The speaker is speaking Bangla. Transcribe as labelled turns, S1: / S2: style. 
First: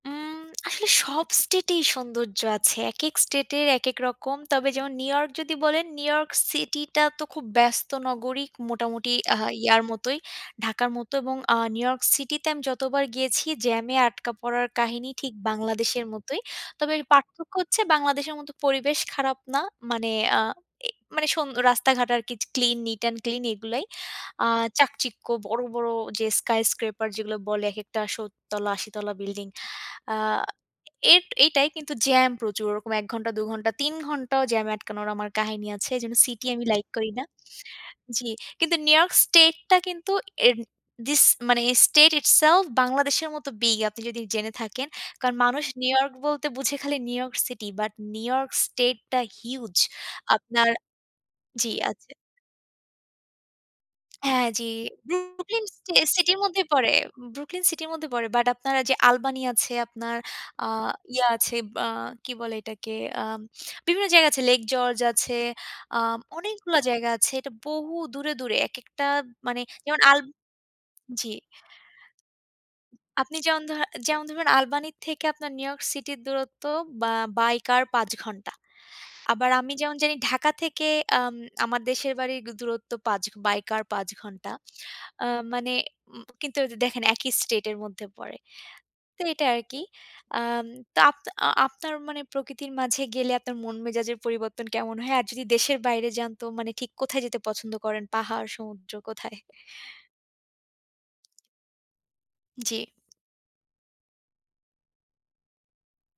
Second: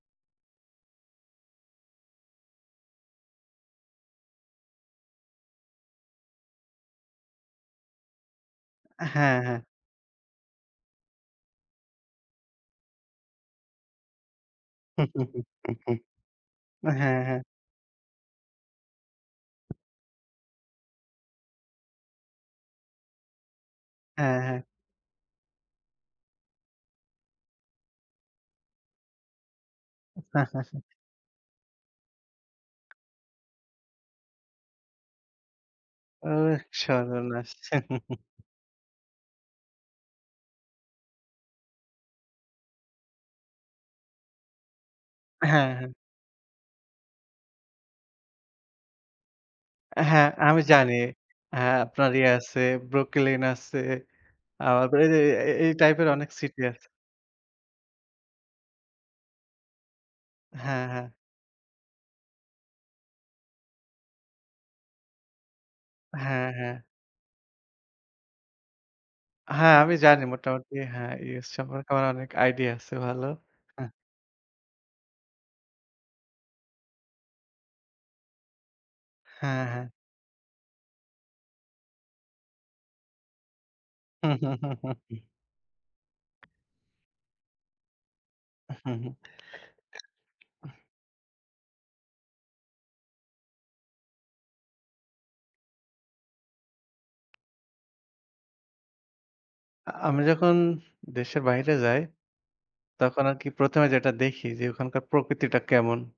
S1: উম আসলে সব state এই সৌন্দর্য আছে। একেক স্টেট-এর একেক রকম। তবে যেমন, নিউ ইয়র্ক যদি বলেন, নিউ ইয়র্ক সিটি-টা তো খুব ব্যস্ত নগরী। মোটামুটি আ
S2: হ্যাঁ, হ্যাঁ।
S1: ইয়ার মতোই, ঢাকার মতো এবং আ নিউ ইয়র্ক সিটি-তে আমি যতবার গিয়েছি, জ্যামে আটকা পড়ার কাহিনী ঠিক বাংলাদেশের মতোই। তবে
S2: হ্যাঁ, হ্যাঁ।
S1: পার্থক্য হচ্ছে, বাংলাদেশের মতো পরিবেশ খারাপ না। মানে, আ এ মানে সুন রাস্তাঘাট আর কি জ ক্লিন, নিট এন্ড ক্লিন এগুলাই।
S2: হ্যাঁ,
S1: আ
S2: হ্যাঁ।
S1: চাকচিক্য, বড়, বড় যে skyscraper যেগুলো বলে, একটা শত তলা, ৮০ তলা বিল্ডিং। আ এই এইটাই, কিন্তু জ্যাম প্রচুর। ওরকম ১ ঘণ্টা, ২ ঘণ্টা, ৩ ঘণ্টাও জ্যামে আটকানোর, আমার কাহিনী আছে। এজন্য সিটি
S2: ওহ
S1: আমি লাইক করি না।
S2: সর্বনাশ!
S1: জ্বী, কিন্তু নিউ ইয়র্ক স্টেট-টা কিন্তু এর this মানে state itself বাংলাদেশের মতো বিগ, আপনি যদি জেনে থাকেন। কারণ, মানুষ
S2: হ্যাঁ,
S1: নিউ
S2: হ্যাঁ।
S1: ইয়র্ক বলতে বোঝে, খালি New York city, but New York স্টেট-টা হিউজ।
S2: হ্যাঁ, আমি
S1: আপনার
S2: জানি।
S1: জ্বী।
S2: হ্যাঁ, আপনার
S1: আচ্ছা।
S2: ইয়ে আছে, Brooklyn আছে।
S1: হ্যাঁ,
S2: আ
S1: জ্বী।
S2: এ এ এ
S1: Brooklyn
S2: এই
S1: সে
S2: টাইপ এর অনেক
S1: সিটি-র
S2: সিটি
S1: মধ্যেই
S2: আছে।
S1: পড়ে। Brooklyn সিটি-র মধ্যে পড়ে বাট, আপনারা যে Albine আছে, আপনার আ
S2: হ্যাঁ, হ্যাঁ।
S1: ইয়া আছে, বা কি বলে এটাকে? আ বিভিন্ন জায়গা আছে। Lake george, আ
S2: হ্যাঁ,
S1: অনেকগুলো
S2: হ্যাঁ।
S1: জায়গা আছে। এটা বহু দূরে, দূরে, একেকটা মানে
S2: হ্যাঁ, আমি
S1: যেমন আল
S2: জানি মোটামুটি। হ্যাঁ,
S1: জ্বী।
S2: US সম্পর্কে আপনার আমার অনেক আইডিয়া আছে ভালো।
S1: আপনি যেমন ধরেন, যেমন ধরেন আলবানি থেকে আপনার নিউ ইয়র্ক সিটির দূরত্ব, বা বাই কার ৫ ঘণ্টা। আবার,
S2: হ্যাঁ,
S1: আমি
S2: হ্যাঁ।
S1: যেমন জানি ঢাকা থেকে আম আমার দেশের বাড়ির দূরত্ব ৫, বাই কার, ৫ ঘণ্টা। আ মানে, উ কিন্তু দেখেন একই স্টেট এর মধ্যে পড়ে।
S2: হু, হুম।
S1: তো এইটা আরকি। আ তো আপ আ আপনার মানে প্রকৃতির মাঝে গেলে, আপনার মন মেজাজের পরিবর্তন কেমন হয়? আর যদি, দেশের বাইরে যান তো, মানে ঠিক কোথায় যেতে পছন্দ করেন? পাহাড়, সমুদ্র, কোথায়?
S2: আমি যখন দেশের বাহিরে যাই,
S1: জ্বী।
S2: তখন আরকি, ১ম এ যেটা দেখি যে, ওখানকার প্রকৃতিটা কেমন।